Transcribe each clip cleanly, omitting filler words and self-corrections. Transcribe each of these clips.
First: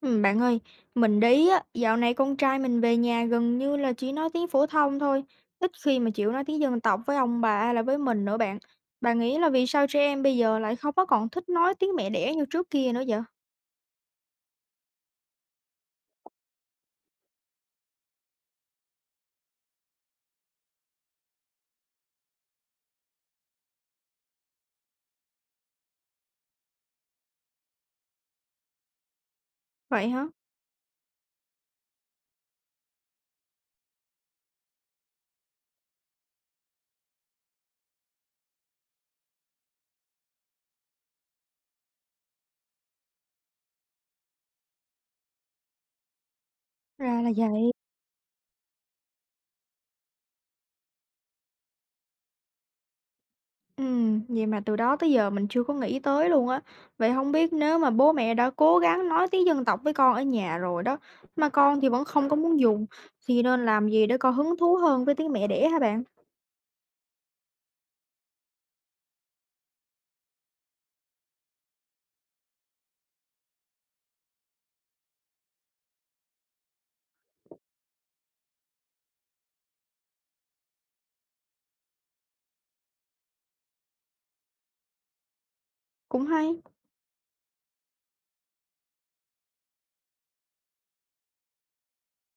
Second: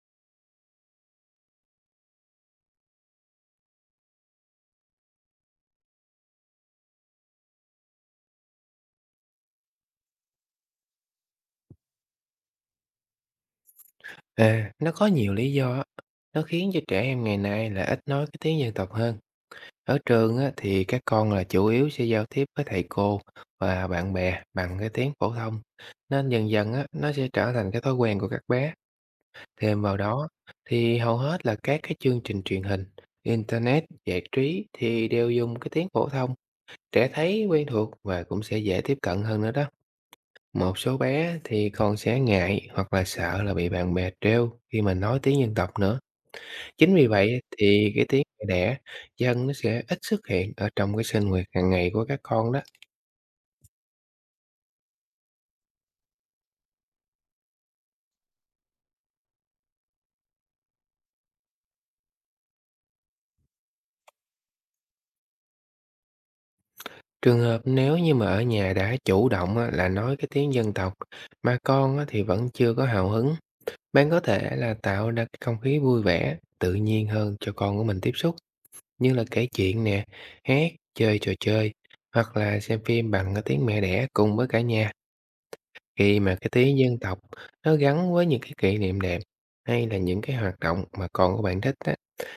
Bạn ơi, dạo này con trai mình về nhà gần như là chỉ nói tiếng phổ thông thôi, ít khi mà chịu nói tiếng dân tộc với ông bà hay là với mình nữa bạn. Bạn nghĩ là vì sao trẻ em bây giờ lại không có còn thích nói tiếng mẹ đẻ như trước kia nữa vậy? À, nó có nhiều lý do á. Nó khiến cho trẻ em ngày nay là ít nói cái tiếng dân tộc hơn. Ở trường á, thì các con là chủ yếu sẽ giao tiếp với thầy cô và bạn bè bằng cái tiếng phổ thông. Nên dần dần á, nó sẽ trở thành cái thói quen của các bé. Thêm vào Vậy hả? đó thì hầu hết là các cái chương trình truyền hình, internet, giải trí thì đều dùng cái tiếng phổ thông. Trẻ thấy quen thuộc và cũng sẽ dễ tiếp cận hơn nữa đó. Một số bé thì còn sẽ ngại hoặc là sợ là bị bạn bè trêu khi mà nói tiếng dân tộc nữa. Chính vì Ra là vậy vậy. thì cái tiếng mẹ đẻ dân nó sẽ ít xuất hiện ở trong cái sinh hoạt hàng ngày của các con đó. Vậy mà từ đó tới giờ mình chưa có nghĩ tới luôn á. Vậy không biết nếu mà bố mẹ đã cố gắng nói tiếng dân tộc với con ở nhà rồi đó, mà con thì vẫn không có muốn dùng, thì nên làm gì để con hứng thú hơn với tiếng mẹ đẻ hả bạn? Trường hợp nếu như mà ở nhà đã chủ động á, là nói cái tiếng dân tộc mà con á, thì vẫn chưa có hào hứng, bạn có thể là tạo ra cái không khí vui vẻ, tự nhiên hơn cho con của mình tiếp xúc, như là kể chuyện nè, hát, chơi trò chơi, hoặc là xem phim bằng cái tiếng mẹ đẻ cùng với cả nhà. Khi Cũng mà cái hay, tiếng dân tộc nó gắn với những cái kỷ niệm đẹp, hay là những cái hoạt động mà con của bạn thích á,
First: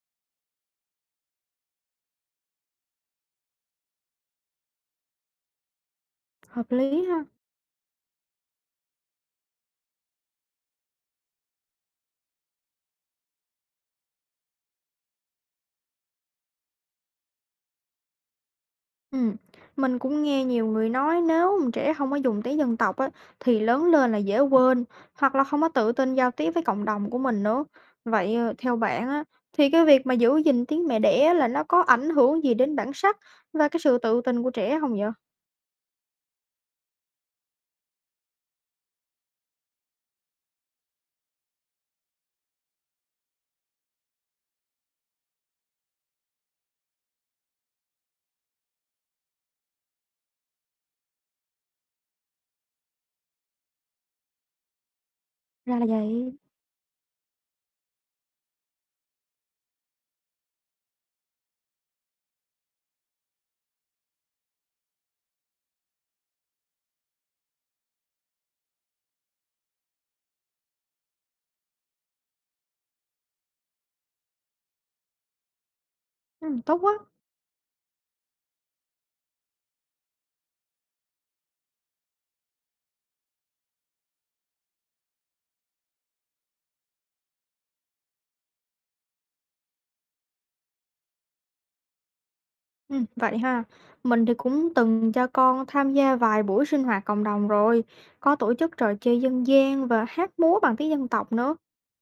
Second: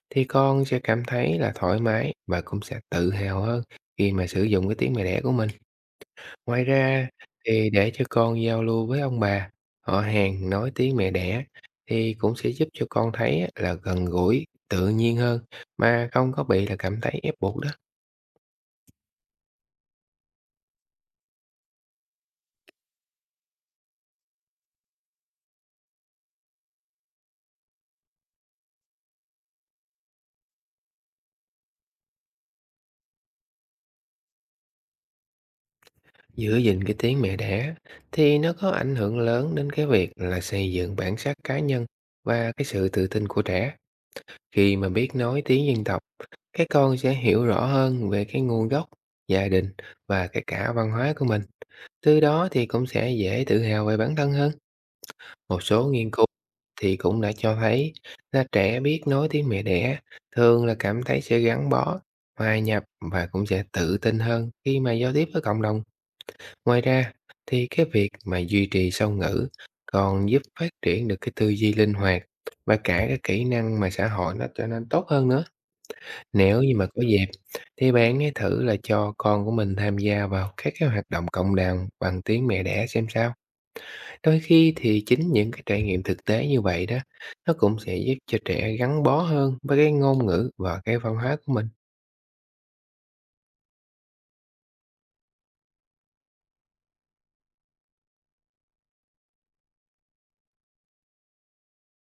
thì con sẽ cảm thấy là thoải mái và cũng sẽ tự hào hơn khi mà sử dụng cái tiếng mẹ đẻ của mình. Ngoài hợp lý ra ha. thì để cho con giao lưu với ông bà, họ hàng nói tiếng mẹ đẻ, thì cũng sẽ giúp cho con thấy á là gần gũi, tự nhiên hơn, mà không có bị là cảm thấy ép buộc đó. Ừm, mình cũng nghe nhiều người nói nếu mà trẻ không có dùng tiếng dân tộc á, thì lớn lên là dễ quên hoặc là không có tự tin giao tiếp với cộng đồng của mình nữa. Vậy theo bạn á, thì cái việc mà giữ gìn tiếng mẹ đẻ là nó có ảnh hưởng gì đến bản sắc và cái sự tự tin của trẻ không vậy? Giữ gìn cái tiếng mẹ đẻ thì nó có ảnh hưởng lớn đến cái việc là xây dựng bản sắc cá nhân và cái sự tự tin của trẻ. Khi mà biết nói tiếng dân tộc, cái con sẽ hiểu rõ hơn về cái nguồn gốc, gia đình và cái cả văn hóa của mình. Từ đó thì cũng sẽ dễ tự hào về bản thân hơn. Một Ra số là nghiên cứu vậy. thì cũng đã cho thấy là trẻ biết nói tiếng mẹ đẻ thường là cảm thấy sẽ gắn bó, hòa nhập và cũng sẽ tự tin hơn khi mà giao tiếp với cộng đồng. Ngoài ra thì cái việc mà duy trì song ngữ còn giúp phát triển được cái tư duy linh hoạt và cả cái kỹ năng mà xã hội nó trở nên tốt hơn nữa. Ừ, Nếu như tốt mà quá. có dịp thì bạn hãy thử là cho con của mình tham gia vào các cái hoạt động cộng đồng bằng tiếng mẹ đẻ xem sao. Đôi khi thì chính những cái trải nghiệm thực tế như vậy đó, nó cũng sẽ giúp cho trẻ gắn bó hơn với cái ngôn ngữ và cái văn hóa của mình. Vậy ha. Mình thì cũng từng cho con tham gia vài buổi sinh hoạt cộng đồng rồi, có tổ chức trò chơi dân gian và hát múa bằng tiếng dân tộc nữa.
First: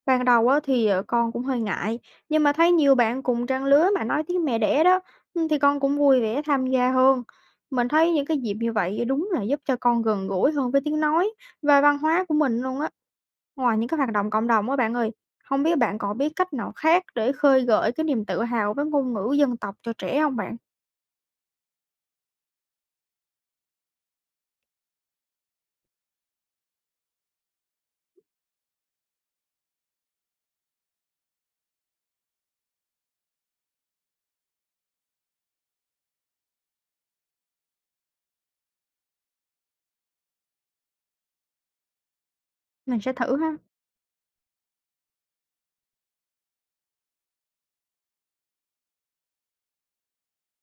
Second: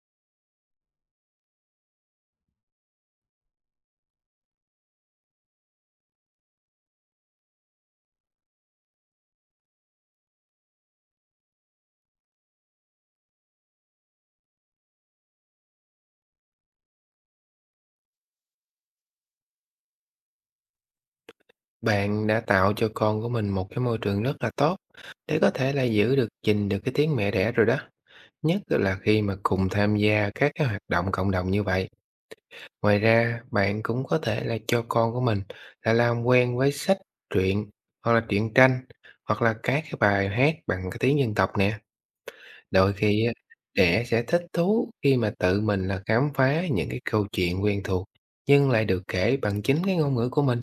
Ban đầu á, thì con cũng hơi ngại, nhưng mà thấy nhiều bạn cùng trang lứa mà nói tiếng mẹ đẻ đó, ừ, thì con cũng vui vẻ tham gia hơn. Mình thấy những cái dịp như vậy đúng là giúp cho con gần gũi hơn với tiếng nói và văn hóa của mình luôn á. Ngoài những cái hoạt động cộng đồng á bạn ơi, không biết bạn còn biết cách nào khác để khơi gợi cái niềm tự hào với ngôn ngữ dân tộc cho trẻ không bạn? Bạn đã tạo cho con của mình một cái môi trường rất là tốt để có thể là giữ được gìn được cái tiếng mẹ đẻ rồi đó, nhất là khi mà cùng tham gia các cái hoạt động cộng đồng như vậy. Ngoài ra, bạn cũng có thể là cho con của mình là làm quen với sách, truyện, hoặc là truyện tranh, hoặc là các cái bài hát bằng cái tiếng dân tộc nè. Đôi Mình sẽ khi á, thử ha, trẻ sẽ thích thú khi mà tự mình là khám phá những cái câu chuyện quen thuộc, nhưng lại được kể bằng chính cái ngôn ngữ của mình.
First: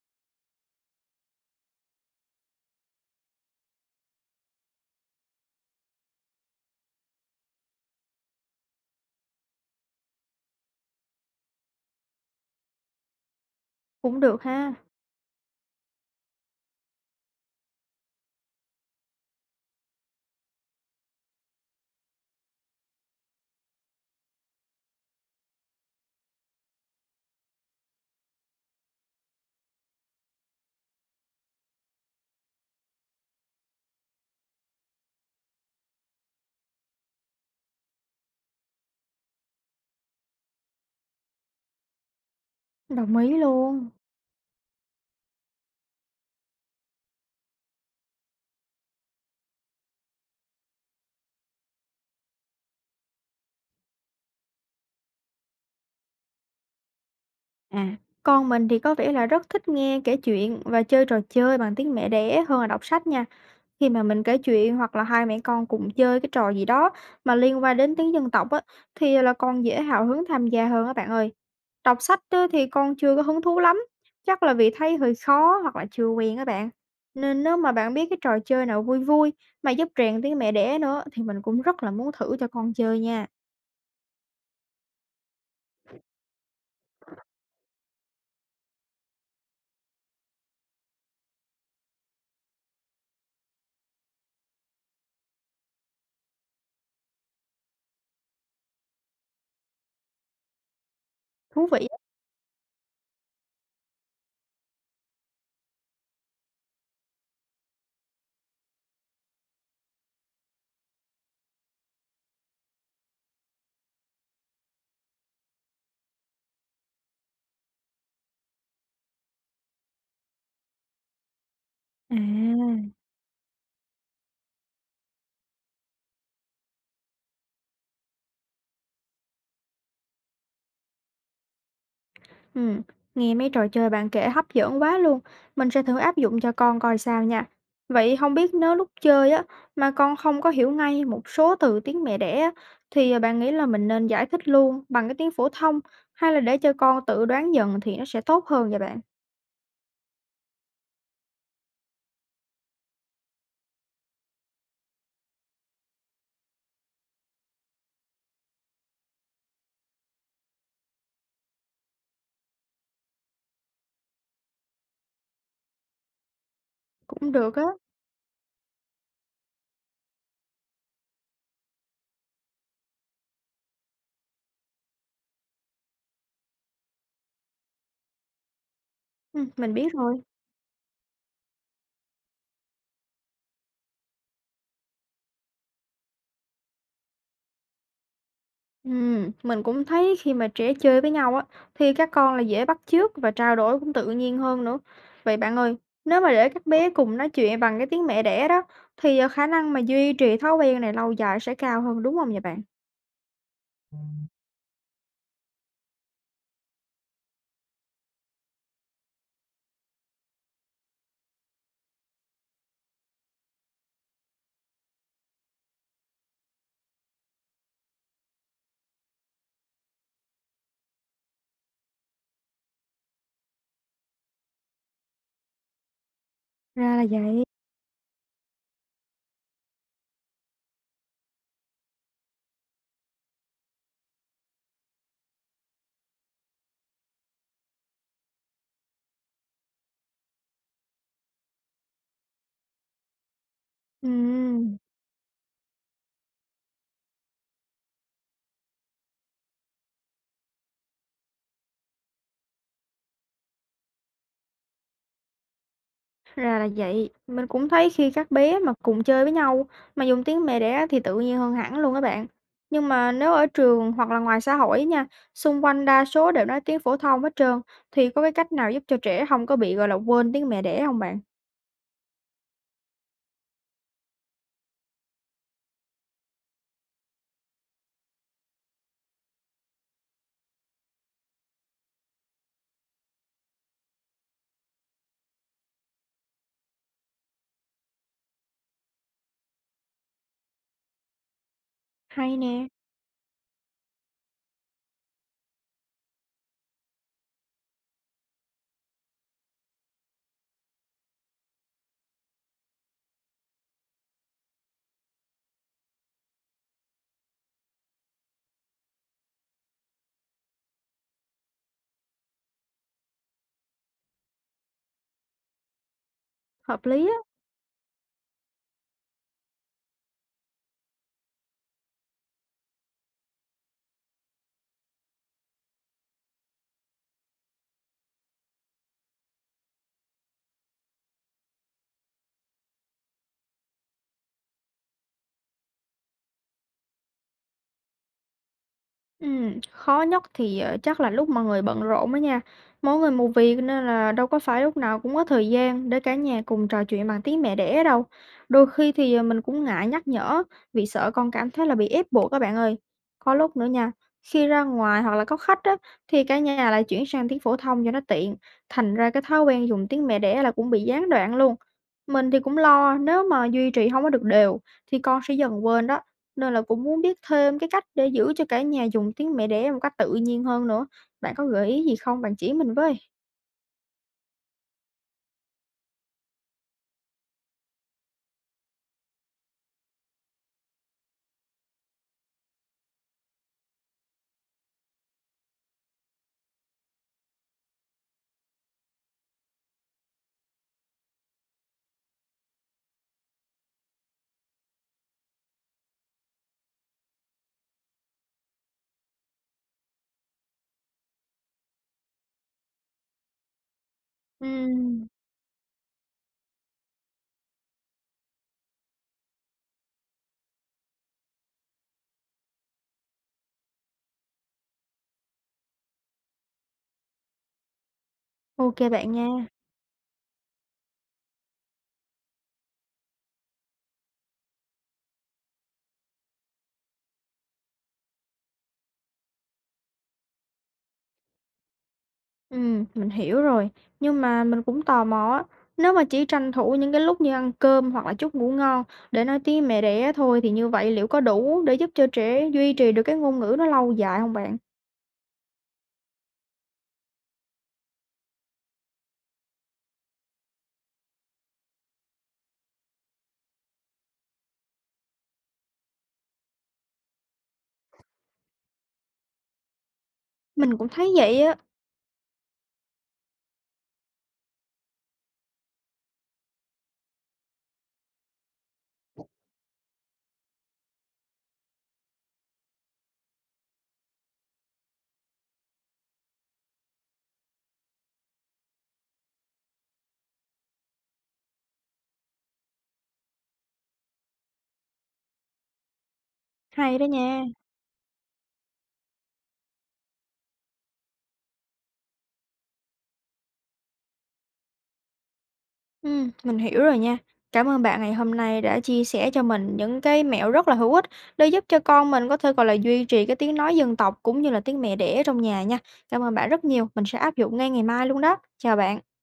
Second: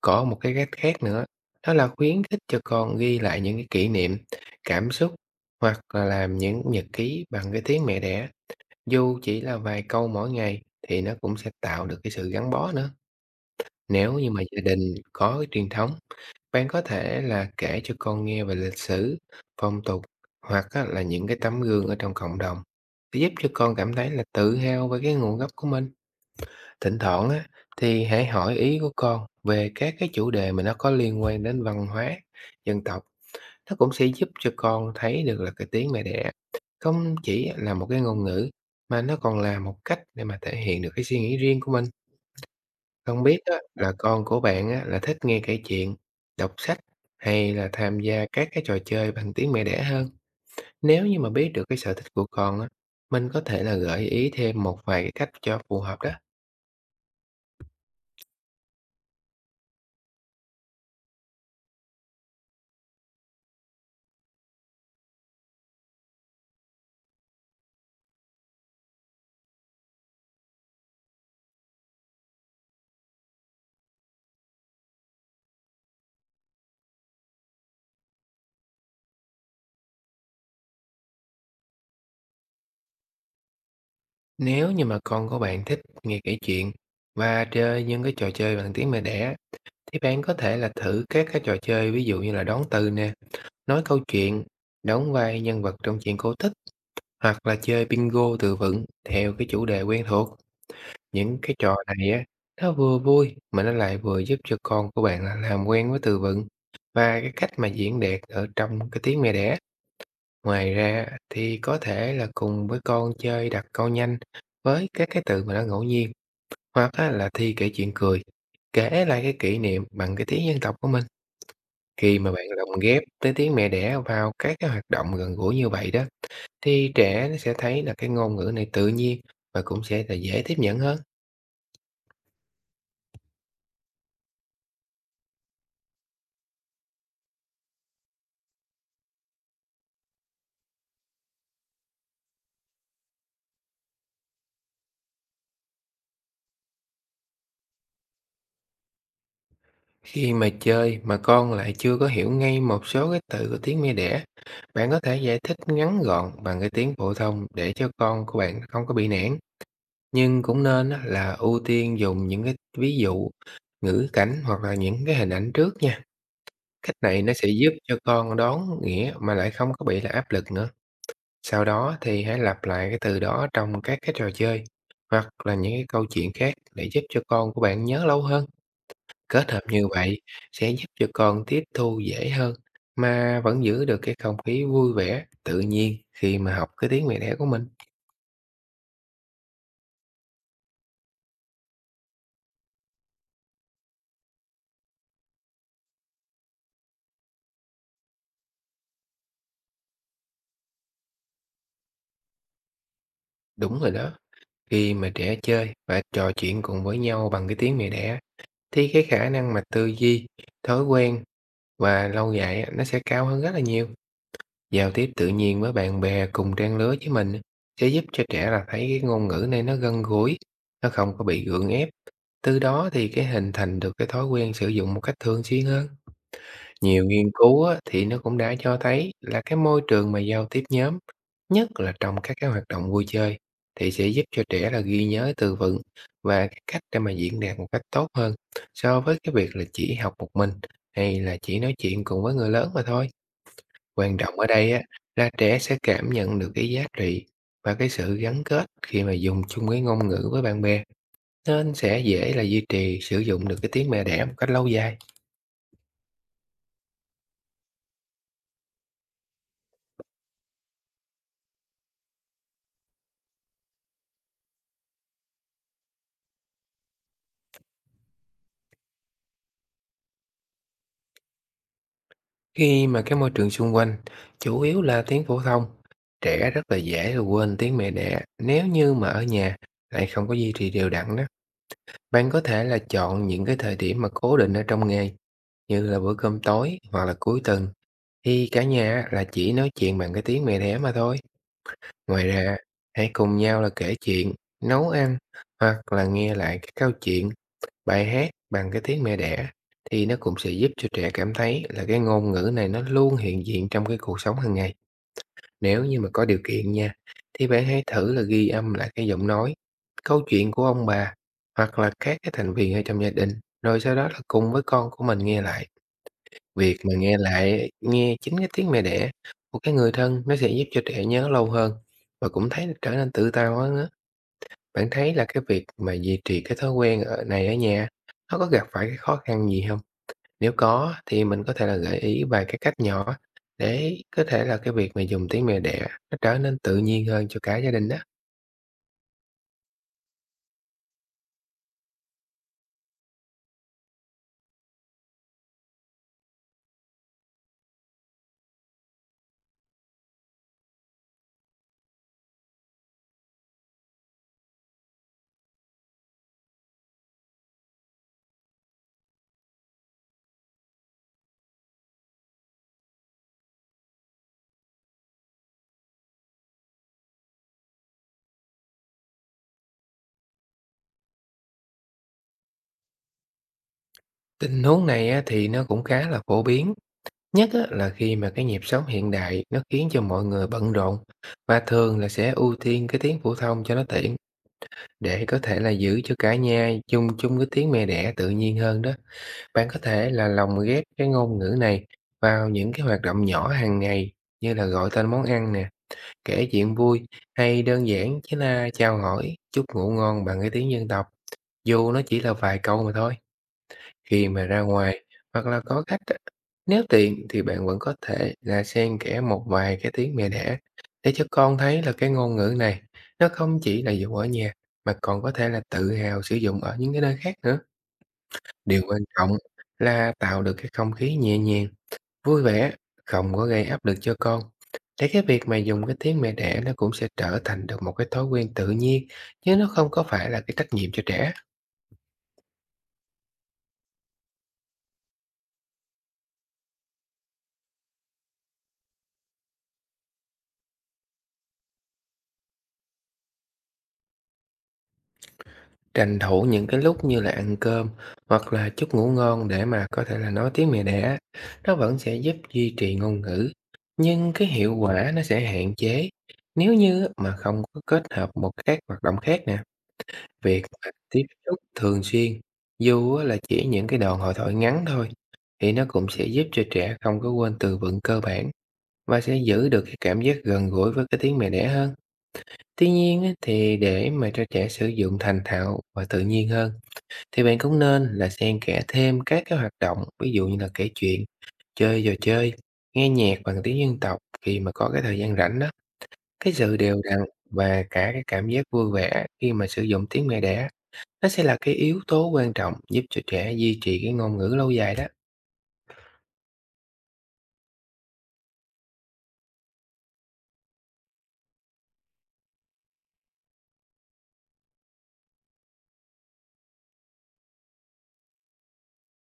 Có một cái cách khác nữa, đó là khuyến khích cho con ghi lại những cái kỷ niệm, cảm xúc, hoặc là làm những nhật ký bằng cái tiếng mẹ đẻ, dù chỉ là vài câu mỗi ngày, thì nó cũng sẽ tạo được cái sự gắn bó nữa. Nếu cũng như mà được gia ha, đình có cái truyền thống, bạn có thể là kể cho con nghe về lịch sử, phong tục, hoặc á, là những cái tấm gương ở trong cộng đồng để giúp cho con cảm thấy là tự hào về cái nguồn gốc của mình. Thỉnh thoảng á, thì hãy hỏi ý của con về các cái chủ đề mà nó có liên quan đến văn hóa, dân tộc. Nó cũng sẽ giúp cho con thấy được là cái tiếng mẹ đẻ không chỉ là một cái ngôn ngữ, mà nó còn là một cách để mà thể hiện được cái suy nghĩ riêng của mình. đồng Không ý biết á, luôn. là con của bạn á, là thích nghe kể chuyện, đọc sách, hay là tham gia các cái trò chơi bằng tiếng mẹ đẻ hơn. Nếu như mà biết được cái sở thích của con á, mình có thể là gợi ý thêm một vài cái cách cho phù hợp đó. À, con mình thì có vẻ là rất thích nghe kể chuyện và chơi trò chơi bằng tiếng mẹ đẻ hơn là đọc sách nha. Khi mà mình kể chuyện hoặc là hai mẹ con cùng chơi cái trò gì đó mà liên quan đến tiếng dân tộc á, thì là con dễ hào hứng tham gia hơn các bạn ơi. Đọc sách á, thì con chưa có hứng thú lắm, chắc là vì thấy hơi khó hoặc là chưa quen các bạn. Nên nếu mà bạn biết cái trò chơi nào vui vui mà giúp rèn tiếng mẹ đẻ nữa thì mình cũng rất là muốn thử cho con chơi nha. Nếu như mà con của bạn thích nghe kể chuyện và chơi những cái trò chơi bằng tiếng mẹ đẻ, thì bạn có thể là thử các cái trò chơi, ví dụ như là đoán từ nè, nói câu chuyện, đóng vai nhân vật trong chuyện cô thích, hoặc là chơi bingo từ vựng theo cái chủ đề quen thuộc. Những cái Thú trò vị. này á, nó vừa vui mà nó lại vừa giúp cho con của bạn là làm quen với từ vựng và cái cách mà diễn đạt ở trong cái tiếng mẹ đẻ. Ngoài ra thì có thể là cùng với con chơi đặt câu nhanh với các cái từ mà nó ngẫu nhiên, hoặc á, là thi kể chuyện cười, kể lại cái kỷ niệm bằng cái tiếng dân tộc của mình. À. Khi mà bạn lồng ghép tới tiếng mẹ đẻ vào các cái hoạt động gần gũi như vậy đó, thì trẻ nó sẽ thấy là cái ngôn ngữ này tự nhiên và cũng sẽ là dễ tiếp nhận hơn. Ừm, nghe mấy trò chơi bạn kể hấp dẫn quá luôn. Mình sẽ thử áp dụng cho con coi sao nha. Vậy không biết nếu lúc chơi á mà con không có hiểu ngay một số từ tiếng mẹ đẻ á, thì bạn nghĩ là mình nên giải thích luôn bằng cái tiếng phổ thông hay là để cho con tự đoán dần thì nó sẽ tốt hơn vậy bạn? Khi mà chơi mà con lại chưa có hiểu ngay một số cái từ của tiếng mẹ đẻ, bạn có thể giải thích ngắn gọn bằng cái tiếng phổ thông để cho con của bạn không có bị nản. Nhưng cũng nên á, là ưu tiên dùng những cái ví dụ, ngữ cảnh, hoặc là những cái hình ảnh trước nha. Cách này nó Cũng sẽ được á. giúp cho con đoán nghĩa mà lại không có bị là áp lực nữa. Sau đó thì hãy lặp lại cái từ đó trong các cái trò chơi hoặc là những cái câu chuyện khác để giúp cho con của bạn nhớ lâu hơn. Ừ, Kết hợp mình như biết vậy rồi. sẽ giúp cho con tiếp thu dễ hơn mà vẫn giữ được cái không khí vui vẻ, tự nhiên khi mà học cái tiếng mẹ đẻ của mình. Mình cũng thấy khi mà trẻ chơi với nhau á, thì các con là dễ bắt chước và trao đổi cũng tự nhiên hơn nữa. Vậy bạn ơi, nếu mà để các bé cùng nói chuyện bằng cái tiếng mẹ đẻ đó, thì khả năng mà duy trì thói quen này lâu dài sẽ cao hơn đúng không vậy bạn? Đúng rồi đó. Khi mà trẻ chơi và trò chuyện cùng với nhau bằng cái tiếng mẹ đẻ, thì cái khả năng mà tư duy, thói quen và lâu dài á, nó sẽ cao hơn rất là nhiều. Giao tiếp tự nhiên với bạn bè cùng trang lứa với mình sẽ giúp cho trẻ là thấy cái ngôn ngữ này nó gần gũi, nó không có bị gượng ép. Từ đó thì cái hình thành được cái thói quen sử dụng một cách thường xuyên hơn. Ra Nhiều là nghiên vậy. cứu á, thì nó cũng đã cho thấy là cái môi trường mà giao tiếp nhóm, nhất là trong các cái hoạt động vui chơi, thì sẽ giúp cho trẻ là ghi nhớ từ vựng và cái cách để mà diễn đạt một cách tốt hơn so với cái việc là chỉ học một mình hay là chỉ nói chuyện cùng với người lớn mà thôi. Quan trọng ở đây Ừm. á, là trẻ sẽ cảm nhận được cái giá trị và cái sự gắn kết khi mà dùng chung cái ngôn ngữ với bạn bè, nên sẽ dễ là duy trì sử dụng được cái tiếng mẹ đẻ một cách lâu dài. Ra là vậy, mình cũng thấy khi các bé mà cùng chơi với nhau mà dùng tiếng mẹ đẻ thì tự nhiên hơn hẳn luôn các bạn. Nhưng mà nếu ở trường hoặc là ngoài xã hội nha, xung quanh đa số đều nói tiếng phổ thông hết trơn, thì có cái cách nào giúp cho trẻ không có bị gọi là quên tiếng mẹ đẻ không bạn? Khi mà cái môi trường xung quanh chủ yếu là tiếng phổ thông, trẻ rất là dễ là quên tiếng mẹ đẻ nếu như mà ở nhà lại không có duy trì đều đặn đó. Bạn có thể là chọn những cái thời điểm mà cố định ở trong ngày, như là bữa cơm tối hoặc là cuối tuần, thì cả nhà là chỉ nói chuyện bằng cái tiếng mẹ đẻ mà thôi. Ngoài Hay ra, nè, hãy cùng nhau là kể chuyện, nấu ăn, hoặc là nghe lại các câu chuyện, bài hát bằng cái tiếng mẹ đẻ, thì nó cũng sẽ giúp cho trẻ cảm thấy là cái ngôn ngữ này nó luôn hiện diện trong cái cuộc sống hàng ngày. Nếu như mà có điều kiện nha, thì bạn hãy thử là ghi âm lại cái giọng nói, câu chuyện của ông bà, hoặc là các cái thành viên ở trong gia đình, rồi sau đó là cùng với con của mình nghe lại. Việc hợp mà lý nghe á. lại nghe chính cái tiếng mẹ đẻ của cái người thân, nó sẽ giúp cho trẻ nhớ lâu hơn và cũng thấy trở nên tự tao hơn á. Bạn thấy là cái việc mà duy trì cái thói quen ở nhà, nó có gặp phải cái khó khăn gì không? Nếu có thì mình có thể là gợi ý vài cái cách nhỏ để có thể là cái việc mà dùng tiếng mẹ đẻ nó trở nên tự nhiên hơn cho cả gia đình đó. Khó nhất thì, chắc là lúc mà người bận rộn đó nha. Mỗi người một việc nên là đâu có phải lúc nào cũng có thời gian để cả nhà cùng trò chuyện bằng tiếng mẹ đẻ đâu. Đôi khi thì, mình cũng ngại nhắc nhở vì sợ con cảm thấy là bị ép buộc các bạn ơi. Có lúc nữa nha, khi ra ngoài hoặc là có khách á, thì cả nhà lại chuyển sang tiếng phổ thông cho nó tiện, thành ra cái thói quen dùng tiếng mẹ đẻ là cũng bị gián đoạn luôn. Mình thì cũng lo nếu mà duy trì không có được đều thì con sẽ dần quên đó. Nên là cũng muốn biết thêm cái cách để giữ cho cả nhà dùng tiếng mẹ đẻ một cách tự nhiên hơn nữa. Bạn có gợi ý gì không? Bạn chỉ mình với. Tình huống này á thì nó cũng khá là phổ biến. Nhất á, là khi mà cái nhịp sống hiện đại nó khiến cho mọi người bận rộn và thường là sẽ ưu tiên cái tiếng phổ thông cho nó tiện. Để có thể là giữ cho cả nhà chung chung cái tiếng mẹ đẻ tự nhiên hơn đó, bạn có thể là lồng ghép cái ngôn ngữ này vào những cái hoạt động nhỏ hàng ngày, như là gọi tên món ăn nè, kể chuyện vui, hay đơn giản chỉ là chào hỏi, chúc ngủ ngon bằng cái tiếng dân tộc, dù nó chỉ là vài câu mà thôi. Khi mà ra ngoài Ừm. hoặc là có khách á, nếu tiện thì bạn vẫn có thể là xen kẽ một vài cái tiếng mẹ đẻ để cho con thấy là cái ngôn ngữ này nó không chỉ là dùng ở nhà mà còn có thể là tự hào sử dụng ở những cái nơi khác nữa. Ok Điều quan bạn nha. trọng là tạo được cái không khí nhẹ nhàng, vui vẻ, không có gây áp lực cho con, để cái việc mà dùng cái tiếng mẹ đẻ nó cũng sẽ trở thành được một cái thói quen tự nhiên chứ nó không có phải là cái trách nhiệm cho trẻ. Mình hiểu rồi. Nhưng mà mình cũng tò mò á, nếu mà chỉ tranh thủ những cái lúc như ăn cơm hoặc là chút ngủ ngon để nói tiếng mẹ đẻ thôi thì như vậy liệu có đủ để giúp cho trẻ duy trì được cái ngôn ngữ nó lâu dài không bạn? Tranh thủ những cái lúc như là ăn cơm hoặc là chút ngủ ngon để mà có thể là nói tiếng mẹ đẻ, nó vẫn sẽ giúp duy trì ngôn ngữ, nhưng cái hiệu quả nó sẽ hạn chế nếu như mà không có kết hợp một các hoạt động khác nè. Việc Mình cũng mà thấy tiếp vậy á, xúc thường xuyên, dù á là chỉ những cái đoạn hội thoại ngắn thôi, thì nó cũng sẽ giúp cho trẻ không có quên từ vựng cơ bản và sẽ giữ được cái cảm giác gần gũi với cái tiếng mẹ đẻ hơn. Tuy nhiên á, thì để mà cho trẻ sử dụng thành thạo và tự nhiên hơn, thì bạn cũng nên là xen kẽ thêm các cái hoạt động, ví dụ như là kể chuyện, chơi trò chơi, nghe nhạc bằng tiếng dân tộc khi mà có cái thời gian rảnh đó. Cái sự hay đều đó đặn nha. và cả cái cảm giác vui vẻ khi mà sử dụng tiếng mẹ đẻ, nó sẽ là cái yếu tố quan trọng giúp cho trẻ duy trì cái ngôn ngữ lâu dài đó. Mình hiểu rồi nha. Cảm ơn bạn ngày hôm nay đã chia sẻ cho mình những cái mẹo rất là hữu ích để giúp cho con mình có thể, gọi là, duy trì cái tiếng nói dân tộc cũng như là tiếng mẹ đẻ trong nhà nha. Cảm ơn bạn rất nhiều, mình sẽ áp dụng ngay ngày mai luôn đó. Chào bạn.